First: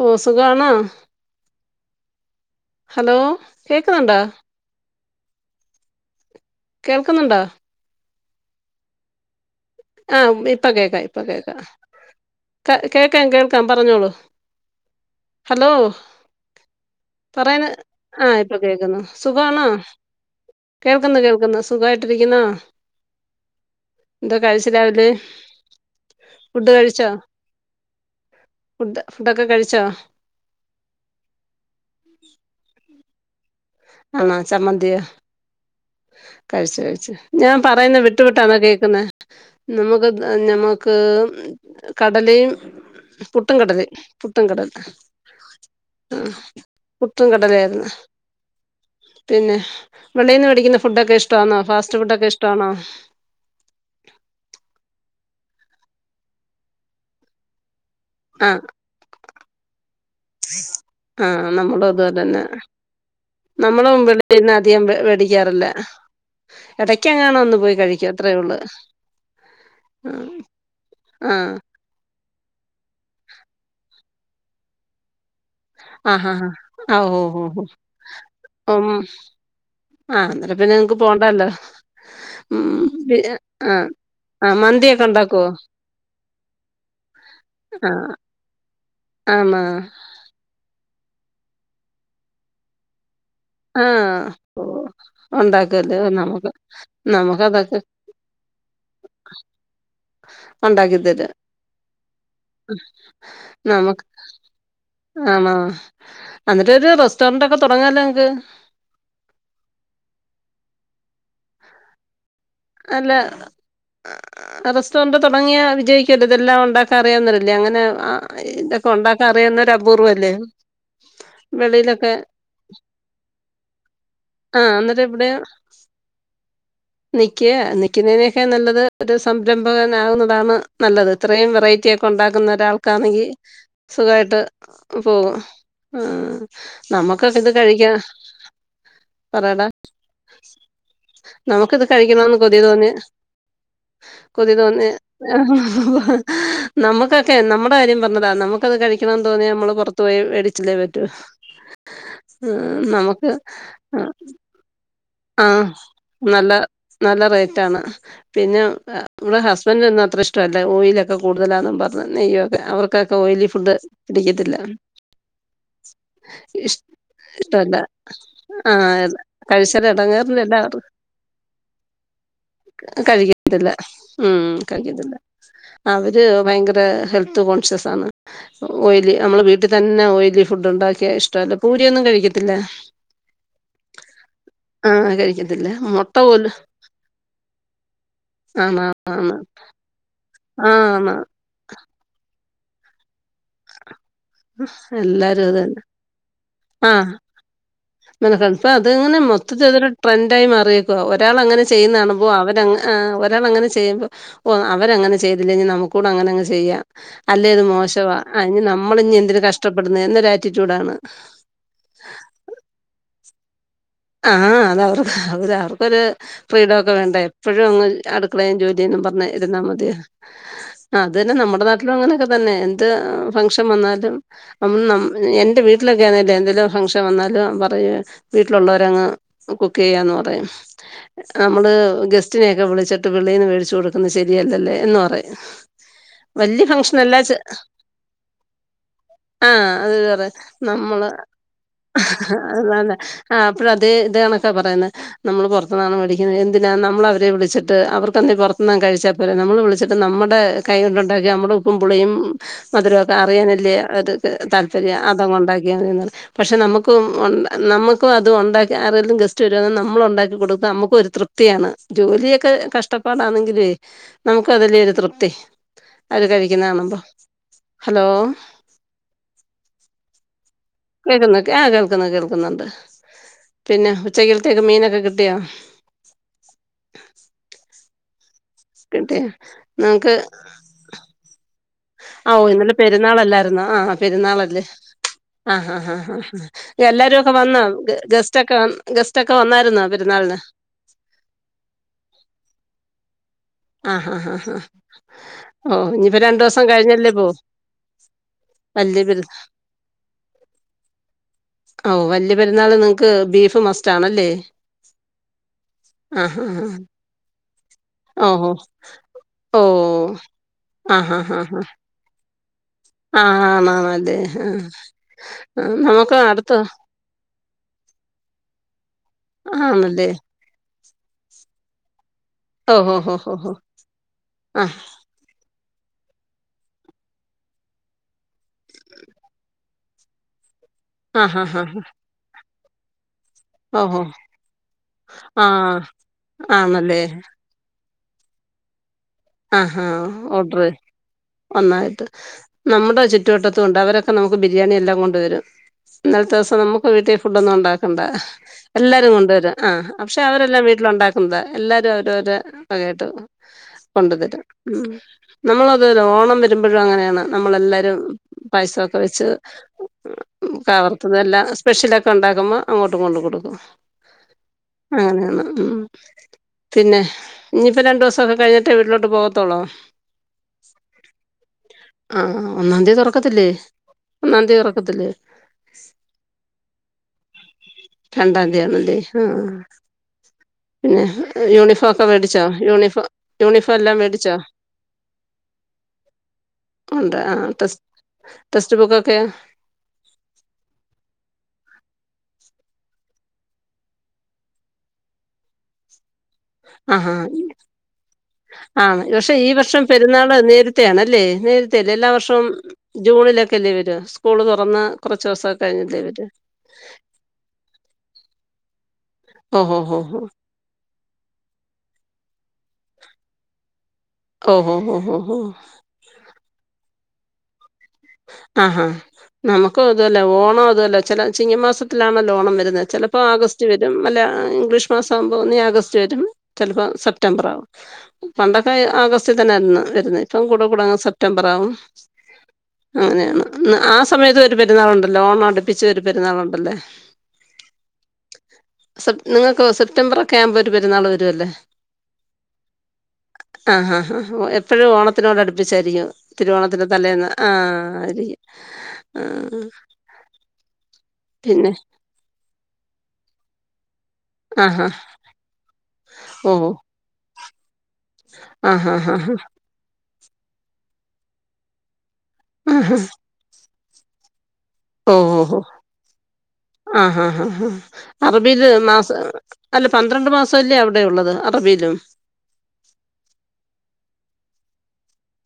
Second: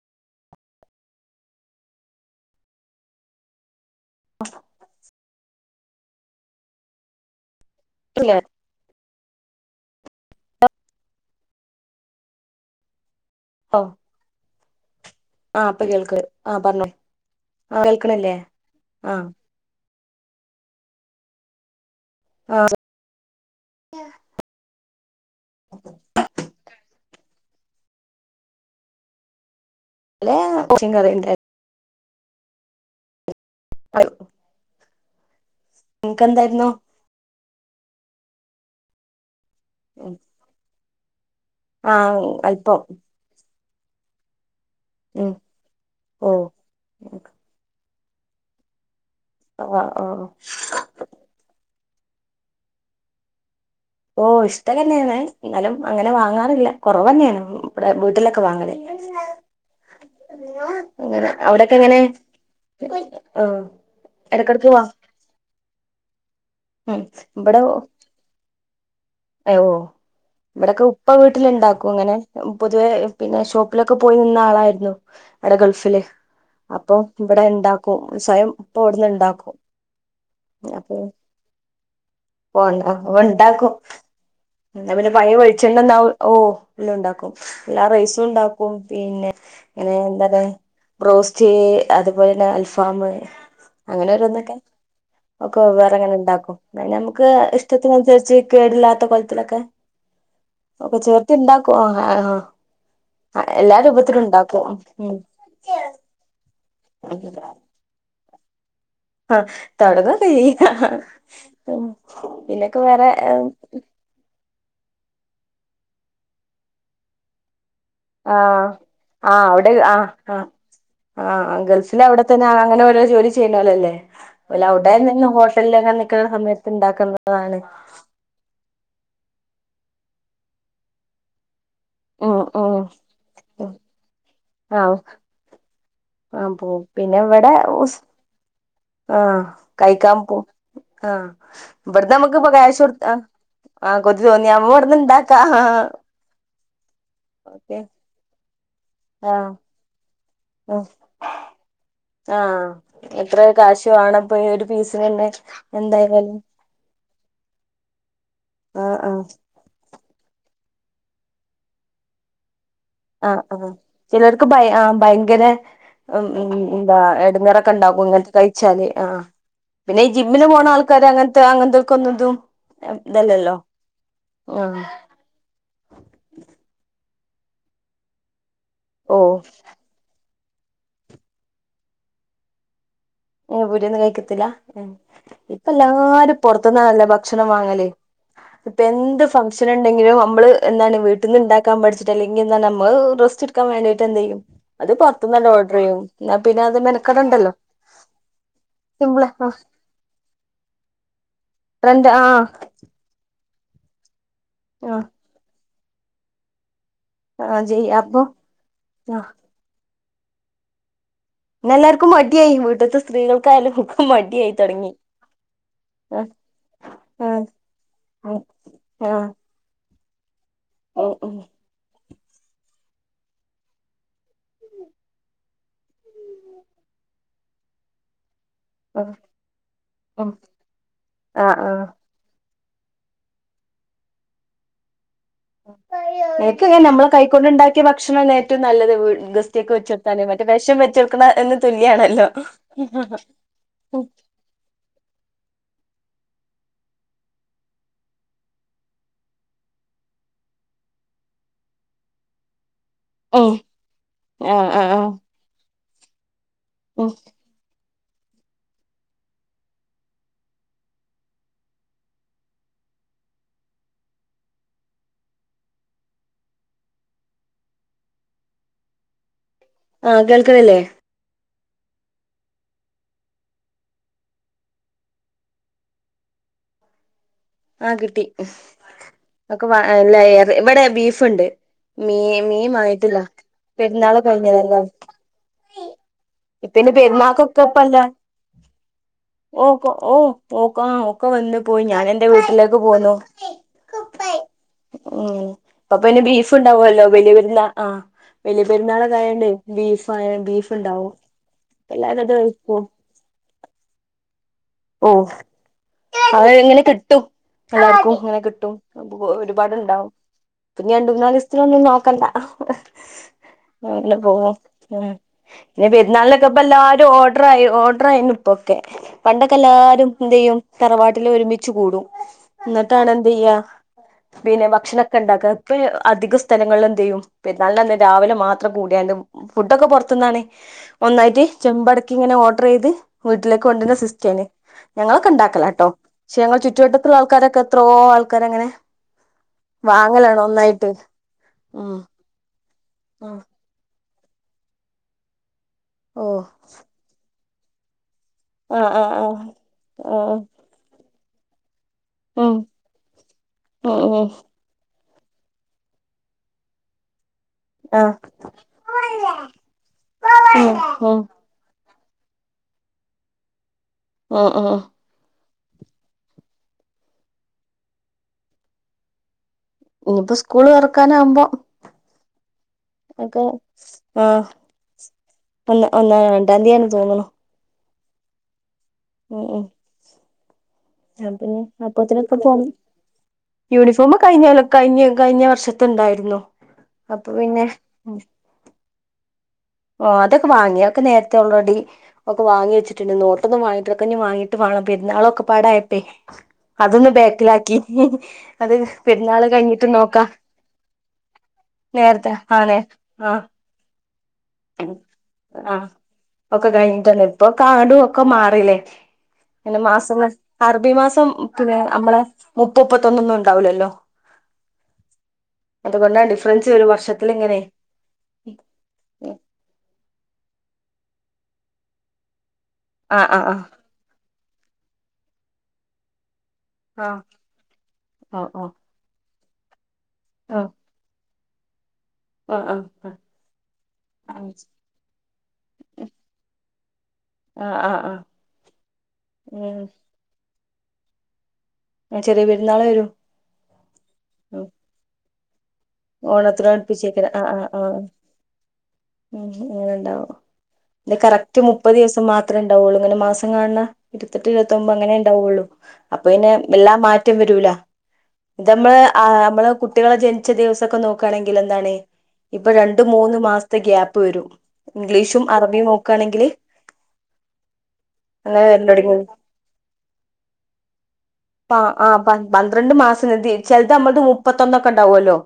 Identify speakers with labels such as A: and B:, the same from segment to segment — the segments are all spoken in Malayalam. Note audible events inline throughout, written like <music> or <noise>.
A: ഓ സുഖണോ ഹലോ കേക്കുന്നുണ്ടോ? കേൾക്കുന്നുണ്ടോ?
B: ല്ലേ
A: ആഹ് ഇപ്പ കേക്കാ ഇപ്പ കേക്കാ ക കേക്കാം കേൾക്കാം പറഞ്ഞോളൂ
B: ആഹ് പ്പൊ കേൾക്ക് ആ പറഞ്ഞോ
A: പറയണ് ആ ഇപ്പൊ കേക്കുന്നു
B: ആ
A: സുഖാണോ? കേൾക്ക്ന്ന് കേൾക്ക്ന്ന് സുഖായിട്ടിരിക്കുന്നോ?
B: ആ
A: കഴിച്ച് രാവിലെ ഫുഡ് കഴിച്ചോ? ഫുഡ് ഫുഡൊക്കെ കഴിച്ചോ?
B: ല്ലെ റച്ചി കറിണ്ടായിരുന്നു
A: ആണാ ചമ്മന്തിയോ
B: നിനക്ക് എന്തായിരുന്നു
A: കഴിച്ച് കഴിച്ച് ഞാൻ പറയുന്നെ വിട്ടു വിട്ടാണോ കേക്കുന്ന് നമുക്ക് നമ്മുക്ക്
B: ആ
A: കടലീം
B: അല്പ്പം
A: പുട്ടും കടലിം പുട്ടും കടൽ
B: ഉം
A: ആ
B: ഓ
A: പുട്ടും കടലേയ്ര്ന്നു പിന്നെ
B: ആ ഓ
A: വെളീന്ന് വേടിക്കുന്ന ഫുഡൊക്കെഷ്ടാന്നോ ഫാസ്റ്റ് ഫുഡൊക്കെഷ്ടാണോ?
B: ഓ ഇഷ്ടം തന്നേണ് ന്നാലും അങ്ങനെ വാങ്ങാറില്ല കൊറവെ ന്നേണ്. അടെ വീട്ടിലൊക്കെ
A: ആ
B: വാങ്ങല് അങ്ങനെ
A: ആഹ്
B: അവിടൊക്കെ
A: നമ്മളും
B: എങ്ങനെ
A: അതു അതന്നെയാ
B: ആ
A: നമ്മളും
B: ഇടക്കിടക്ക് വാ
A: വെളീന്നധികം വേടിക്കാറില്ല.
B: ഉം
A: എടക്കെങ്ങാനും ഒന്ന്
B: ഇവിടെ
A: പോയി കഴിക്കും അത്രേഉള്ളു
B: ഓ ഇവിടൊക്കെ ഉപ്പ
A: ആഹ്
B: വീട്ടിലുണ്ടാ അങ്ങനെ പൊതുവേ പിന്നെ ഷോപ്പിലൊക്കെ പോയി നിന്നാളായിരുന്നു അവടെ ഗൾഫ്
A: ആഹ് ആഹ്
B: അപ്പൊ
A: ആഹ് ഓ
B: ഇവിടെ ഇണ്ടാക്കും സ്വയം
A: ഓ ഉം
B: ഉപ്പവ്ട്ന്ന്ണ്ടാക്കും
A: ആഹ് അപ്പ പിന്നെങ്ങക്ക് പോണ്ടല്ലോ ഉം ഇ ആഹ് ആഹ്
B: ന്ന
A: മന്തിയൊക്കെ
B: പിന്നെ പയേ
A: ഉണ്ടാക്കുവോ
B: വെളിച്ചെണ്ണ ഓ ഇല്ല ഉണ്ടാക്കും എല്ലാ
A: ആഹ്
B: റൈസും ണ്ടാക്കും ഉം പിന്നെ
A: ആണോ
B: ങ്ങനെന്താ ണ്ബ്ബ്രോസ്റ്റ് അതുപോലെന്നെ അൽഫാമ്
A: ആഹ്
B: അങ്ങനോരോന്നൊക്കെ
A: ഓ
B: ഒക്കെ
A: ഉണ്ടാക്കുവല്ലേ നമുക്ക്
B: വെവ്വേറെങ്ങനെണ്ടാക്കും അ നമുക്ക് ഇഷ്ടത്തിനനുസരിച്ച് കേടില്ലാത്ത കൊലത്തിലൊക്കെ
A: <inaudible>
B: ഒക്കെ ചേർത്തിണ്ടാക്കും അ ആ എല്ലാ
A: നമക്ക്
B: രൂപത്തിലും ഉണ്ടാക്കും ഉം
A: ആണോ ന്ന്ട്ടൊരു റെസ്റ്റോറെന്റൊക്കെ തൊടങ്ങാല്ലോങ്ങക്ക്
B: ആഹ് തൊടങ്ങൊക്കെയ്യ പിന്നെ
A: അല്ല റെസ്ട്ടോറണ്ട് തുടങ്ങിയാ വിജയിക്കല്ലോ ഇതെല്ലാം ഉണ്ടാക്കാൻ അറിയാന്നോരല്ലേ അങ്ങനെ ആഹ് ഇതൊക്കെ ഉണ്ടാക്കാൻ
B: ആഹ് അവിടെ
A: അറിയുന്നൊരു
B: ആഹ്
A: അപൂർവല്ലേ
B: ആഹ് ആഹ് ഗൾഫിൽ
A: വെളിയിലൊക്കെ
B: അവിടെത്തന്നെ അങ്ങനെ ഓരോ ജോലി ചെയ്യണോലല്ലോ
A: ആ
B: അവിടെ
A: അന്നേരം
B: നിന്ന് ഹോട്ടലിലങ്ങനെ നിക്കണ സമയത്തുണ്ടാ
A: നിക്ക് നിക്കുന്നതിനെക്കാ നല്ലത് ഒരു സംരംഭകനാകുന്നതാണ് നല്ലത് ഇത്രയും വെറൈറ്റി
B: ഉം
A: ഉണ്ടാക്കുന്ന
B: ഉം
A: ഒരാൾക്കാണെങ്കി
B: ഉം
A: സുഖായിട്ട്
B: ആഹ്
A: പോകും. ആഹ്
B: പോവും പിന്നെ
A: നമ്മുക്കൊക്കെ ഇത്
B: ഇവിടെ
A: കഴിക്കാ
B: ഉസ് ആഹ്
A: പറയടാ
B: കഴിക്കാൻ പോ ആഹ്
A: നമുക്കിത്
B: ഇവിടുന്ന്
A: കഴിക്കണോന്ന്
B: നമ്മുക്ക് ഇപ്പോ
A: കൊതി
B: കാശ്
A: തോന്നി
B: കൊടുക്കാ ആഹ് കൊതി തോന്നിയപ്പോ ഇവിടുന്നിണ്ടാക്കാം
A: നമുക്ക് ക്കെ നമ്മുടെ കാര്യം പറഞ്ഞതാ നമുക്കത് കഴിക്കണോന്ന്
B: ആഹ്
A: തോന്നിയാ നമ്മള് പുറത്തു പോയി വേടിച്ചല്ലേ
B: ഉം
A: പറ്റൂ മ്
B: ആഹ്
A: നമുക്ക്
B: എത്ര കാശ്
A: മ്
B: വേണം ഇപ്പൊ ഒരു പീസിനിണ്ട്
A: ആഹ് നല്ല നല്ല റേറ്റാണ്. പിന്നെ
B: ആഹ് ആഹ്
A: ഇവിടെ ഹസ്ബൻഡിനൊന്നും അത്ര ഇഷ്ടമല്ല ഓയിലൊക്കെ കൂടുതലാണെന്നും പറഞ്ഞ് നെയ്യൊക്കെ അവർ
B: ആഹ് ആഹ് ചിലർക്ക് ഭയ ആഹ് ഭയങ്കര ഉം ഉം
A: ഇഷ്
B: എന്താ ഇടങ്ങേറൊക്കെ
A: ഇഷ്ടമല്ല
B: ഇണ്ടാക്കും ഇങ്ങനത്തെ കഴിച്ചാല് ആഹ്
A: കഴിച്ചാൽ
B: പിന്നെ ഈ ജിമ്മിന്
A: ഇടങ്ങേറില്ലല്ല
B: പോണാൾക്കാര് അങ്ങനത്തെ അങ്ങനത്തെക്കൊന്ന തും
A: കഴിക്കത്തില്ല ഉം കഴിക്കത്തി അവര് ഭയങ്കര ഹെൽത്ത്‌ കോൺശ്യസാണ് ഓയിൽ
B: ഓ
A: നമ്മള് വീ ട്ടിൽ തന്നെ ഓയിലി ഫുഡ് ഉണ്ടാക്കിയിഷ്ടമല്ല പൂരിയൊന്നും കഴിക്കത്തില്ല.
B: ഓ പൂരിയൊന്നും കഴിക്കത്തില്ല
A: ആഹ്
B: ഇപ്പ
A: കഴിക്കത്തില്ല മുട്ട
B: എല്ലാരും
A: പോലും
B: പുറത്തുന്നാണല്ലോ ഭക്ഷണം വാങ്ങല് ഇപ്പ
A: ആണ്
B: എന്ത്
A: ആണ്
B: ഫങ്ഷൻ നുണ്ടെങ്കിലും നമ്മള് എന്താണ്
A: ആണ്
B: വീട്ടിൽ നിന്ന് ഉണ്ടാക്കാൻ പഠിച്ചിട്ടല്ലേ പിന്നെന്താ നമ്മള് റസ്റ്റ് എടുക്കാൻ വേണ്ടിയിട്ട് എന്തെങ്കിലും അത്
A: എല്ലാരും
B: പുറത്തുന്നണ്ട്
A: അത്
B: ഓർഡർ
A: തന്നെ
B: ചെയ്യും എന്നാ പിന്നെ അത് മെനക്കടണ്ടല്ലോ
A: നിനക്കൽപ്പ അതിങ്ങനെ
B: സിമ്പിളാ ആ
A: മൊത്തത്തിലതൊരു ട്രെൻഡായി മാറിയേക്കുവ ഒരാൾ അങ്ങനെ ചെയ്യുന്ന
B: ട്രെൻഡ് ആ
A: കാണുമ്പോ അവരങ്ങ് ആഹ് ഒരാളങ്ങനെ ചെയ്യുമ്പോൾ ഓ
B: ആ
A: അവരങ്ങനെ ചെയ്തില്ലേ ഇനി നമുക്കൂടെ അങ്ങനെ അങ്ങ് ചെയ്യാം
B: ആ
A: അല്ലേത്
B: ചെയ്യാ
A: മോശവാ
B: അപ്പൊ
A: അഞ്ഞി നമ്മളിഞ്ഞി
B: ആ
A: എന്തിനാ കഷ്ടപ്പെടുന്നെ എന്നൊരു ആറ്റിറ്റ്യൂഡാണ്
B: പിന്നെല്ലാവർക്കും മടിയായി വീട്ടിത്തെ സ്ത്രീകൾക്കായാലും കു
A: ആഹ് അത് അവർക്ക് അവര് അവർക്കൊരു
B: ആ
A: ഫ്രീടൊക്കെ വേണ്ടെ എപ്പോഴും അങ്ങ് അടുക്കളയും ജോലിയും പറഞ്ഞിരുന്നാമതിയോ അത് തന്നെ നമ്മുടെ നാട്ടിലും അങ്ങനൊക്കെ തന്നെ എന്ത് ഫംങ്ഷൻ വന്നാലും അം നം എന്റെ വീട്ടിലൊക്കെയാന്നേൽ എന്തെലും ഫംഗ്ഷൻ വന്നാലും പറയും വീട്ടി ലുള്ളവരങ്ങ് കുക്ക് ചെയ്യാന്ന് പറയും നമ്മള് ഗ സ്റ്റിനെയൊക്കെ വിളിച്ചിട്ട് വെളിയിന്ന് മേടിച്ച് കൊടുക്കുന്നത് ശരിയല്ലല്ലോ എന്ന് പറയും. വല്യ
B: എനിക്കങ്ങനെ നമ്മൾ
A: ഫംഗ്ഷനല്ല ചെ
B: കൈകൊണ്ടുണ്ടാക്കിയ ഭക്ഷണം ഏറ്റവും നല്ലത്
A: ആഹ്
B: ഗസ്റ്റിനൊക്കെ
A: അത്
B: വെച്ചുകൊടുക്കാനും
A: പറയും
B: മറ്റ വിഷം
A: നമ്മള്
B: വെച്ചുകൊടുക്കണതിന് തുല്യാണല്ലോ
A: അപ്പോഴതേ ഇതെ കണക്കാ പറയുന്നത് നമ്മള് പുറത്തുന്നാളെ വിളിക്കുന്നത് എന്തിനാ നമ്മളവരെ വിളിച്ചിട്ട് അവർക്കെന്തേ പുറത്തുന്നാ കഴിച്ചാ പോ രെ നമ്മള് വിളിച്ചിട്ട് നമ്മുടെ കൈ കൊണ്ടുണ്ടാക്കി നമ്മുടെ ഉപ്പും പുളിയും മധുരൊ
B: ആഹ്
A: അറിയാനല്ലേ അത്
B: ആഹ്
A: താല്പര്യം
B: ആഹ്
A: അതങ്ങുണ്ടാക്കിയങ്ങ് പക്ഷെ നമുക്കും
B: ഉം
A: നമു ക്കും അതുണ്ടാക്കി ആരെങ്കിലും ഗസ്റ്റ് വരുമ്പോ നമ്മളുണ്ടാക്കി കൊടുക്ക നമുക്കുമൊരു തൃപ്തിയാണ് ജോലിയൊക്കെ കശ് ടപ്പാടാണെങ്കിലുമേ നമുക്ക് അതിലൊരു തൃപ്തി അവര് കഴിക്കുന്ന കാണുമ്പോ ഹലോ
B: ആഹ് കേൾക്കുന്നില്ലേ
A: കേൾക്കുന്നു ആഹ് കേൾക്കുന്നു കേൾക്കുന്നുണ്ട് പിന്നെ ഉച്ചക്കിലത്തിക്കെ മീനൊക്കെ കിട്ടിയോ?
B: ആഹ് കിട്ടി
A: കിട്ടിയ
B: അതൊക്കെ ഇവിടെ ബീഫുണ്ട്. മീ
A: ആഹ്
B: മീൻ
A: ഇന്നലെ
B: വാങ്ങിട്ടില്ല
A: പെരുന്നാളല്ലായിരുന്നാ ആഹ്
B: പെരുന്നാള്
A: പെരുന്നാളല്ലേ
B: കഴിഞ്ഞതല്ലേ
A: ആഹ് ആഹ് ആഹ്
B: പിന്നെ
A: എല്ലാരൊക്കെ വന്നാ
B: പെരുന്നാക്കൊക്കെ ഇപ്പല്ല
A: ഗസ്റ്റൊക്കെ ഗസ്റ്റൊക്കെ
B: ഓ
A: വന്നായിരുന്നോ
B: ഓ
A: പെരുന്നാളിന്
B: ഓ പ്പാ ഒക്കെ വന്ന് പോയി ഞാൻ എന്റെ വീട്ടിലേക്ക് പോന്നു
A: ആ ഹാ ഹാ ഹാ
B: ഉം
A: ഓ
B: പ്പ
A: ഇനിയിപ്പോ
B: പിന്നെ
A: രണ്ടു
B: ബീഫ്
A: ദിവസം
B: ഉണ്ടാവല്ലോ
A: കഴിഞ്ഞല്ലേ പോ
B: വലിയപെരുന്ന ആഹ് വലിയ
A: വല്യ
B: പെരുന്നാളൊക്കെ
A: പെരു
B: ആയോണ്ടേ ബീഫ ബീഫുണ്ടാവോ
A: ഓ വല്ല്യ പെരുന്നാള് നിങ്ങക്ക് ബീഫ് മസ്റ്റാണല്ലേ
B: ഓഹ് അത് അങ്ങനെ കിട്ടും എല്ലാർക്കും അങ്ങനെ
A: ഓഹോ
B: കിട്ടും
A: ഓ
B: ഒരുപാടുണ്ടാവും പിന്നി
A: ആ
B: രണ്ടു
A: ഹാ ഹാ ഹാ
B: മൂന്നാലീസ്ത്ത്നൊന്നും നോക്കണ്ട
A: ആ
B: അങ്ങനെ
A: ആണാണല്ലേ ആ
B: പോവും ആഹ്
A: ആ
B: ഇനി
A: നമുക്ക് അടുത്ത
B: പെരുന്നാളിനൊക്കെപ്പല്ലാ ഓർഡർ ഓർഡർയീന് ഇപ്പൊക്കെ പണ്ടൊക്കെ
A: ആണല്ലേ
B: എല്ലാരും എന്തയ്യും തറവാട്ടില് ഒരുമിച്ച് കൂടും
A: ഓഹോ
B: എന്നിട്ടാണ്
A: ഹോ ഹോ ഹോ
B: എന്തയ്യാ
A: ആ
B: പിന്നെ ഭക്ഷണ ണ്ടാക്ക ഇപ്പ അധികം സ്ഥലങ്ങളിൽ എന്തയ്യും പെരാളിന്റന്ന് രാവിലെ മാത്രം കൂടിയറെ ഫുഡൊക്കെ പൊറത്ത്ന്നാണെ
A: ആ ഹാ
B: ഒന്നായിട്ട്
A: ഹാ ഹാ
B: ചെമ്പടക്കി ഇങ്ങനെ ഓർഡർ ചെയ്ത് വീട്ടിലേക്ക് കൊണ്ടരുന്ന
A: ഓഹോ
B: സിസ് ഞങ്ങളൊക്കെ
A: ആ
B: ഉണ്ടാക്കല കേട്ടോ പക്ഷെ ഞങ്ങളൊക്കെ ണ്ടാക്കലാട്ടോ ക്ഷെ ഞങ്ങളെ
A: ആണല്ലേ
B: ചുറ്റുവട്ടത്ത്ള്ള ആൾക്കാരൊക്കെ എത്രോ ആൾക്കാര് അങ്ങനെ
A: ആഹ് ഹാ ഓടറ്
B: ഉം
A: ഒന്നായിട്ട് നമ്മുടെ
B: ഉം
A: ചുറ്റുവട്ടത്തുണ്ട് അവരൊക്കെ നമുക്ക് ബിരിയാണി എല്ലാം കൊണ്ട് വരും
B: ഓ
A: ഇന്നലത്തെ ദിവസം നമുക്ക് ഇപ്പം വീട്ടിൽ ഫുഡ് ഒന്നും ഉണ്ടാക്കണ്ട
B: ആ ആ
A: എല്ലാരും കൊണ്ടുവരും ആ പക്ഷെ അവരെല്ലാം വീട്ടിലണ്ടാക്ക ന്താ എല്ലാരും അവരവരുടെ
B: ഉം
A: വകായിട്ട്
B: ഉം
A: കൊണ്ടു
B: ഉം
A: തരും നമ്മളത് ഓണം വരുമ്പോഴും അങ്ങനെയാണ് നമ്മളെല്ലാരും
B: ആ
A: പായസൊക്കെ വെച്ച്
B: ഉം
A: കവർത്തതെല്ലാം സ്പെഷ്യലൊക്കെ ഉണ്ടാക്കുമ്പോ അങ്ങോട്ടും കൊണ്ട് കൊടുക്കും
B: ഓഹ് ഓഹ്
A: അങ്ങനെയാണ് ഉം പിന്നെ ഇനിയിപ്പോ രണ്ടു ദിവസൊക്കെ കഴിഞ്ഞിട്ട് ട്ടേ വീട്ടിലോട്ട് പോകത്തൊളോ
B: ഇനിയിപ്പോ സ്കൂള് തുറക്കാനാകുമ്പോം
A: ആഹ് ഒന്നാന്തി തുറക്കത്തില്ലേ ഒന്നാം തീതുറക്കത്തില്ലേ
B: അല്ല ല്ല രണ്ടാംതീ യാണ് തോന്നുന്നു
A: രണ്ടാന്തിയാണല്ലേ ആഹ്
B: അ പിന്നെ അപ്പോത്തിനൊക്കെ പോവും
A: യൂണിഫോം യൂണിഫോം എല്ലാം
B: യൂണിഫോമ്
A: മേടിച്ചോ
B: കഴിഞ്ഞ കഴിഞ്ഞ കഴിഞ്ഞ വർഷം ണ്ടായിരുന്നു
A: ഉണ്ട് ആ ടെസ് ടെസ്റ്റ് ബുക്കൊക്കെ
B: ഓഗുഡ് അതൊക്കെ വാങ്ങി അഒക്കെ നേരത്തെ ഓൾറെഡി ഒക്കെ വാങ്ങി വെച്ചിട്ടുണ്ട് നോട്ടൊന്നും വാങ്ങിട്ടില ഇനി വാങ്ങിട്ട് വാണം പെരുന്നാളക്കൊടായപ്പോേ
A: ആ
B: അതൊന്ന്
A: ഹാ
B: ബേക്കിലാക്കി അത് പെരുന്നാള് കഴിഞ്ഞിട്ട് നോക്കാം
A: ണല്ലേ നേരതല്ലേ എല്ലാ
B: നേരത്തെ
A: വർഷവും
B: ആണേ
A: ജൂണിലൊക്കെ അല്ലേ വരകൂ
B: ആഹ് ഒക്കെ കഴിഞ്ഞട്ടന്നെ ഇപ്പൊ കാടും ഒക്കെ മാറീല്ലേ
A: ഓഹ് ഓഹ്
B: മാസം അറബി മാസം പിന്നെ നമ്മളെ മുപ്പുംപ്പത്തൊന്നൊന്നും ഉണ്ടാവൂലല്ലോ
A: ഓഹ് ഓഹ് ഓഹ് ഇഹ്
B: അതുകൊണ്ടാണ് ഡിഫറൻസ് വരും വർഷത്തില് ഇങ്ങനെ
A: ആഹാ നമുക്കും അതുമല്ല ഓണം അതുമല്ല ചിങ ചിങ്ങമാസത്തിലാണല്ലോ ഓണം വരുന്നത്
B: ആ
A: ചലപ്പോൾ
B: ആ ആ
A: ആഗസ്റ്റ് വരും അല്ല ഇംഗ്ലീഷ് മാസാകുമ്പോ ഒന്നി ആഗസ്റ്റ് വരും ചെലപ്പോൾ
B: ആഹ്
A: സെപ്റ്റംബർ ആകും
B: ആഹ്
A: പണ്ടൊക്കെ ആഗസ്റ്റിൽ തന്നൊയിരുന്നു വരുന്നത് ഇപ്പം
B: ആഹ്
A: കൂടെകൂടങ്ങ് സെപ് സെപ്റ്റമ്പറാവും
B: ആഹ് ആഹ് ആഹ്
A: അങ്ങനെയാണ് ആ സമയത്ത് ഒരു
B: ആഹ്
A: പെരുന്നാളുണ്ടല്ലോ ഓണം അടുപ്പിച്ച് ഒരു പെരുന്നാളുണ്ടല്ലേ
B: ആഹ് ആഹ് ആഹ്
A: സെപ് നിങ്ങൾക്ക്
B: ഉം
A: സെപ്റ്റംബർ ഒക്കെ ആകുമ്പൊ ഒരു പെരുന്നാൾ വരും അല്ലേ
B: ചെറിയ പരുന്നാള് വരും
A: ആഹ് ആ ഹാ എപ്പോഴും ഓണത്തിനോട് അടുപ്പിച്ചായിരിക്കും
B: ഓണത്തിനോട്
A: തിരുവോണത്തിൻ്റെ
B: അടുപ്പിച്ചേക്ക്
A: തലേന്ന് ആ
B: ആഹ് ആഹ്
A: ആയിരിക്കും
B: ഉം
A: ആ
B: അങ്ങനെണ്ടാവും ഇ കറക്റ്റ്
A: പിന്നെ
B: മുപ്പത് ദിവസം മാത്രമേ ഉണ്ടാവുള്ളൂ ഇങ്ങനെ മാംസം കാണ് ഇരുപത്തെട്ട്
A: ആ ഹാ
B: ഇരുപത്തൊമ്പത് അങ്ങനെ ഉണ്ടാവൊള്ളൂ അപ്പൊ പിന്നെ
A: ഓ
B: വെല്ലാതെ മാറ്റം വരൂല ഇത്
A: ആ ഹാ
B: നമ്മള്
A: ഹാ
B: ആ
A: ഹാ
B: നമ്മള് കുട്ട്യാളെ ജനിച്ച ദിവസൊക്കെ നോക്കാണെങ്കിൽ എന്താണ് ഇപ്പൊ
A: ആ
B: രണ്ടു മൂന്ന് മാസത്തെ ഗ്യാപ്പ് വരും ഇഗ്ലീഷും അറബിം നോക്കാണെ
A: ആഹ് ഹാ ഹാ ഹാ
B: അങ്ങനെ
A: അറബീല്
B: വരല് തുടങ്ങി
A: മാസം അല്ല പന്ത്രണ്ട് മാസല്ലേ അവ്ടെ ഉള്ളത്
B: ആ
A: അറബിയിലും
B: ആ പന്ത്രണ്ട് മാസം ഇത് ചെൽത് നമ്മൾത് മുപ്പത്തൊന്നൊക്കെണ്ടാവല്ലോ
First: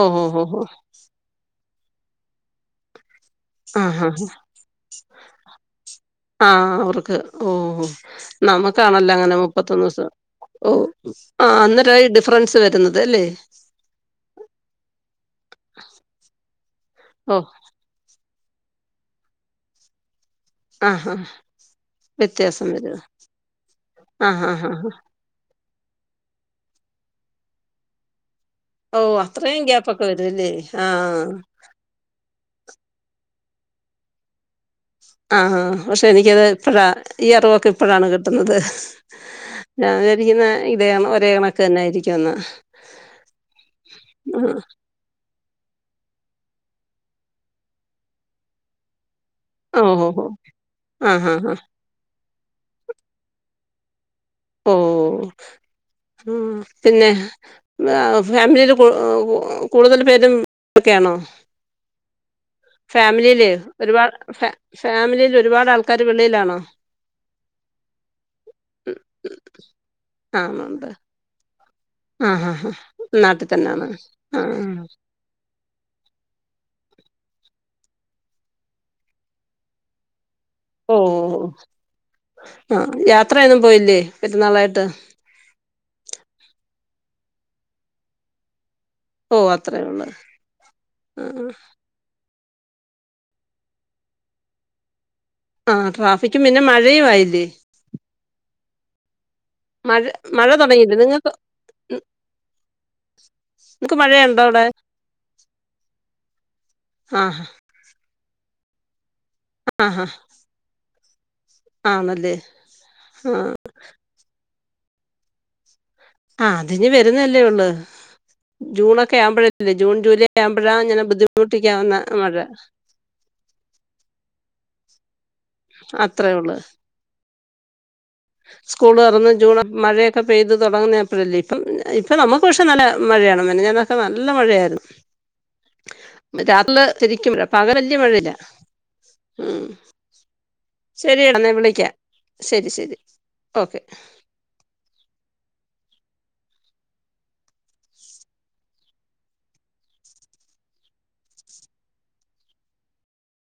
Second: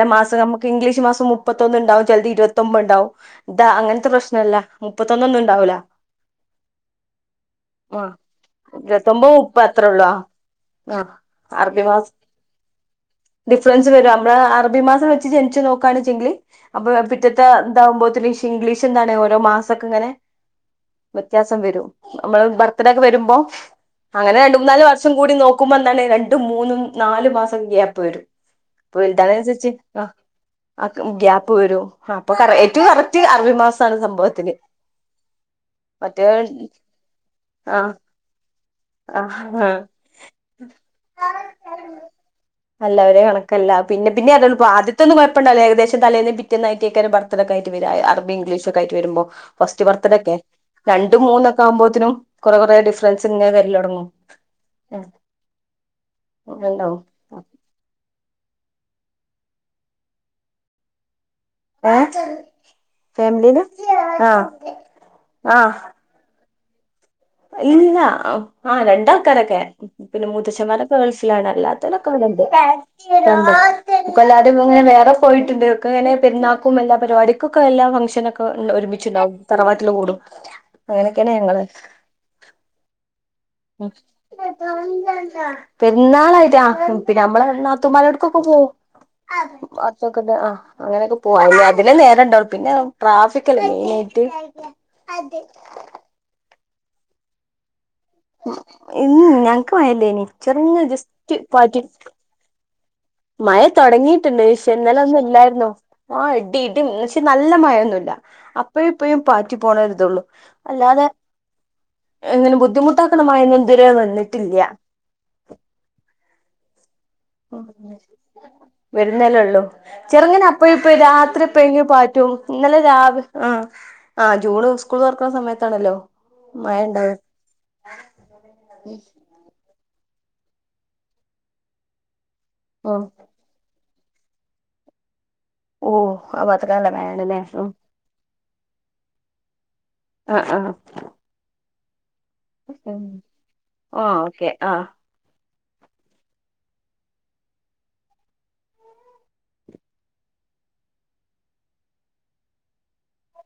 A: ഓ ഹോ
B: മാസം
A: ഹോ ഹോ
B: നമ്മക്ക് ഇംഗ്ലീഷ് മാസം മു മുപ്പത്തൊന്ന്ണ്ടാവും ചെൽത് ഇരുപത്തൊമ്പ്ണ്ടാവും ഇത്
A: ആ ഹാ
B: അങ്ങൻത്തെ പ്രശ്നല്ല മുപ്പത്തൊന്നൊന്നുണ്ടാവൂല
A: ആഹ് അവർക്ക് ഓഹ് നമക്കാണല്ലോ
B: ഇരുപത്തൊമ്പത്
A: അങ്ങനെ
B: മുപ്പത് അത്രേ ഉള്ളൂ
A: മുപ്പത്തൊന്നൂസം
B: ആ
A: ഓഹ്
B: ആ
A: ആഹ്
B: അറബി
A: അന്നേരാ ഈ
B: മാസം
A: ഡിഫറൻസ് വര്ന്നത് അല്ലേ
B: ഡിഫറൻസ് വരും നമ്മളെ അറബി മാസം വെച്ച് ജനിച്ച് നോക്കാണെച്ചെങ്കിൽ അപ്പ
A: ഓ
B: പിറ്റത്തെ ഇതാകുമ്പോത്തിന് ഇഷ് ഇംഗ്ലീഷെന്താണ് ഓരോ മാസൊക്കെങ്ങനെ
A: ആ ഹാ
B: വ്യത്യാസം വരും നമ്മള്
A: വ്യത്യാസം വരും
B: ബർത്ത്ഡെക്കെ വരുമ്പോ
A: ആ
B: അങ്ങനെ
A: ഹാ
B: രണ്ട്
A: ഹാ
B: മൂന്നാല്
A: ഹാ
B: വർഷം കൂടി നോക്കുമ്പെന്താണ് രണ്ടും മൂന്നും നാല് മാസം ഗ്യാപ്പ് വരും അപ്പൊ
A: ഓ അത്രയും
B: വൽതാവ്ണൻസര്ച്ച്
A: ഗ്യാപ്പൊക്കെ
B: അ
A: വരും അല്ലേ
B: ആ ഗ്യാപ്പ് വരും ഹാ അപ്പൊ കറ ഏറ്റവും കറക്റ്റ് അറബി മാസാണ് സംഭവത്തില്
A: ആഹ പക്ഷെ
B: മറ്റേ
A: എനിക്കത് ഇപ്പഴാ ഈ അറിവൊക്കെ
B: ആഹ്
A: ഇപ്പഴാണ് കിട്ട്ന്നത്
B: ആഹ്
A: ഞാൻ വിചാരിക്കുന്നെ ഇതേ കണ ഒരേ കണക്കെന്നെ ആയിരിക്കുംന്ന്
B: കല്ല പിന്നെ പിന്നെ അറിയൊള്ളു പ്പാദ്യ ത്തൊന്നും കുഴപ്പണ്ടാവൂല ഏകദേശം തലേന്നും പിറ്റേന്നും ആയിട്ടെയ്ക്കാരം ബർത്ത്ഡെക്കായിട്ട് വര അറബിം ഇംഗ്ലീഷും ഒക്കായിട്ട് വരുമ്പൊ
A: ആ
B: ഫസ്റ്റ്
A: ഓ ഹോ ഹോ
B: ബർത്ത്ഡെക്കെ
A: ആ
B: രണ്ടും
A: ഹാ ഹാ
B: മൂന്നൊക്കെ ആവുമ്പോത്തിനും കൊറെ കൊറെ ഡിഫറൻസ് ഇങ്ങനെ വരലൊട്ങ്ങും
A: ഓഹ്
B: ഉണ്ടാവും
A: പിന്നെ ഏഹ് ഫാമിലിയില് കൂ കൂടുതല് പേരും ഓക്കെയാണോ
B: ഏഹ്
A: ഫാമിലിയില് ഒര്പാട്
B: ആഹ്
A: ഫ ഫാമിലിയില് ഒരുപാട്
B: ആഹ്
A: ആൾക്കാർ വെളിയിലാണോ
B: ഇല്ല അഹ് ആഹ് രണ്ടാൾക്കാരൊക്കെ പിന്നെ
A: ആ ഉണ്ട്
B: മൂത്തഛമാരൊക്കെ ഗൾഫിലാണ് അല്ലാ ത്തോരൊക്ക
A: ആ
B: ഇവിടണ്ട്
A: ഹാ ഹാ നാട്ടിൽ തന്നെയാണ്
B: ഇവടണ്ട്
A: ആ
B: ഇപ്പെല്ലാരും ഇങ്ങനെ വേറെ പോയിട്ട്ണ്ട് ഒക്കങ്ങനെ പെര്ന്നാക്കും എല്ലാ പരിപാടിക്കൊക്കെ എല്ലാ ഫങ്ഷനൊക്കെ ഒരുമിച്ച്ണ്ടാകും തറവാട്ടിൽ കൂടും
A: <inaudible>
B: അങ്ങനൊക്കേണ് ഞങ്ങള്
A: ആഹ് യാത്രയൊന്നും പോയില്ലേ പെര്ന്നാളായിട്ട്
B: പെര്ന്നാളായിട്ട് അഹ് പിന്ന നമ്മളെ നാത്തൂമാരോട്ക്കൊക്കെ പോകും
A: ഓ അത്രേ ഉള്ളൂ
B: അതൊക്കെ ത ആഹ് അങ്ങനൊക്കെ
A: ആ
B: പോവും അതിനെ അതിനേ നേരണ്ടാവും പിന്നെ ട്രാഫിക്കല്ലെ മെയ്നായിട്ട്
A: ആഹ് ട്രാഫിക്കും പിന്നെ മഴയും ആയില്ലേ
B: ഉം ഉം ഞങ്ങക്ക് മഴ ഇല്ലേനി
A: മഴ
B: ചെറ്ങ്ങനെ
A: തുടങ്ങിയില്ലേ നിങ്ങൾക്ക്
B: ജസ്റ്റ് പാറ്റി മഴ
A: നിങ്ങക്ക്
B: തുടങ്ങീട്ട്ണ്ട്
A: മഴയുണ്ടോ അവിടെ
B: പക്ഷേ ഇന്നലൊന്നുല്ലായിര്ന്നു ആഹ് ഇടി ഇടി ന്ന് വെച്ച്
A: ആ
B: നല്ല മഴൊന്നൂല്ല അപ്പയും ഇപ്പയും പാറ്റി
A: ആ ഹാ
B: പോണൊര്തൊള്ളു അല്ലാതെ
A: ആണല്ലേ
B: ഇങ്ങനെ ബുദ്ധിമുട്ടാക്ക്ണ മഴയൊന്നും ഇത് വരേ വന്ന്ട്ടില്ല്യ
A: ആ അതിനി വരുന്നല്ലേ ഉള്ളൂ ജൂണൊക്കെ
B: വര്ന്നല്ലെള്ളൂ
A: ആവുമ്പോഴല്ലേ ജൂൺ ജൂലൈ
B: ചെറ്ങ്ങനെ അപ്പയും
A: ആവുമ്പോഴാ
B: ഇപ്പയും
A: ഇങ്ങനെ
B: രാത്രി പ്പേങ്കിലും
A: ബുദ്ധിമുട്ടിക്കാവുന്ന
B: പാറ്റും
A: മഴ
B: ഇന്നലെ രാവ് ആഹ് ആഹ് ജൂണ് സ്കൂള് തൊറക്ക്ണ സമയത്താണല്ലോ
A: അത്രേ ഉള്ളൂ
B: മഴണ്ടാവ
A: സ്കൂള് തൊറന്ന് ജൂണ് മഴയൊക്കെ പെയ്ത് തുടങ്ങ്ന്നെ അപ്പഴല്ലെ ഇപ്പം ഇപ്പൊ നമുക്ക് പക്ഷെ നല്ല
B: ആഹ്
A: മഴയാണ് മിനിഞ്ഞാന്നൊക്കെ നല്ല മഴയാര്ന്ന്
B: ഓഹ് ആ
A: മറ്റെ
B: ഭാഗത്ത്ക്ക്
A: രാത്രികളില്
B: നല്ല
A: ശരിക്കും
B: മഴയാണല്ലേ ഉം
A: പകല് വല്ല്യ മഴല്ല്യ ഉം
B: ആഹ് ആഹ്
A: ശരിയെന്ന വിളിക്ക ശരി ശരി ഓക്കെ
B: ആഹ് ഓക്കെ ആഹ്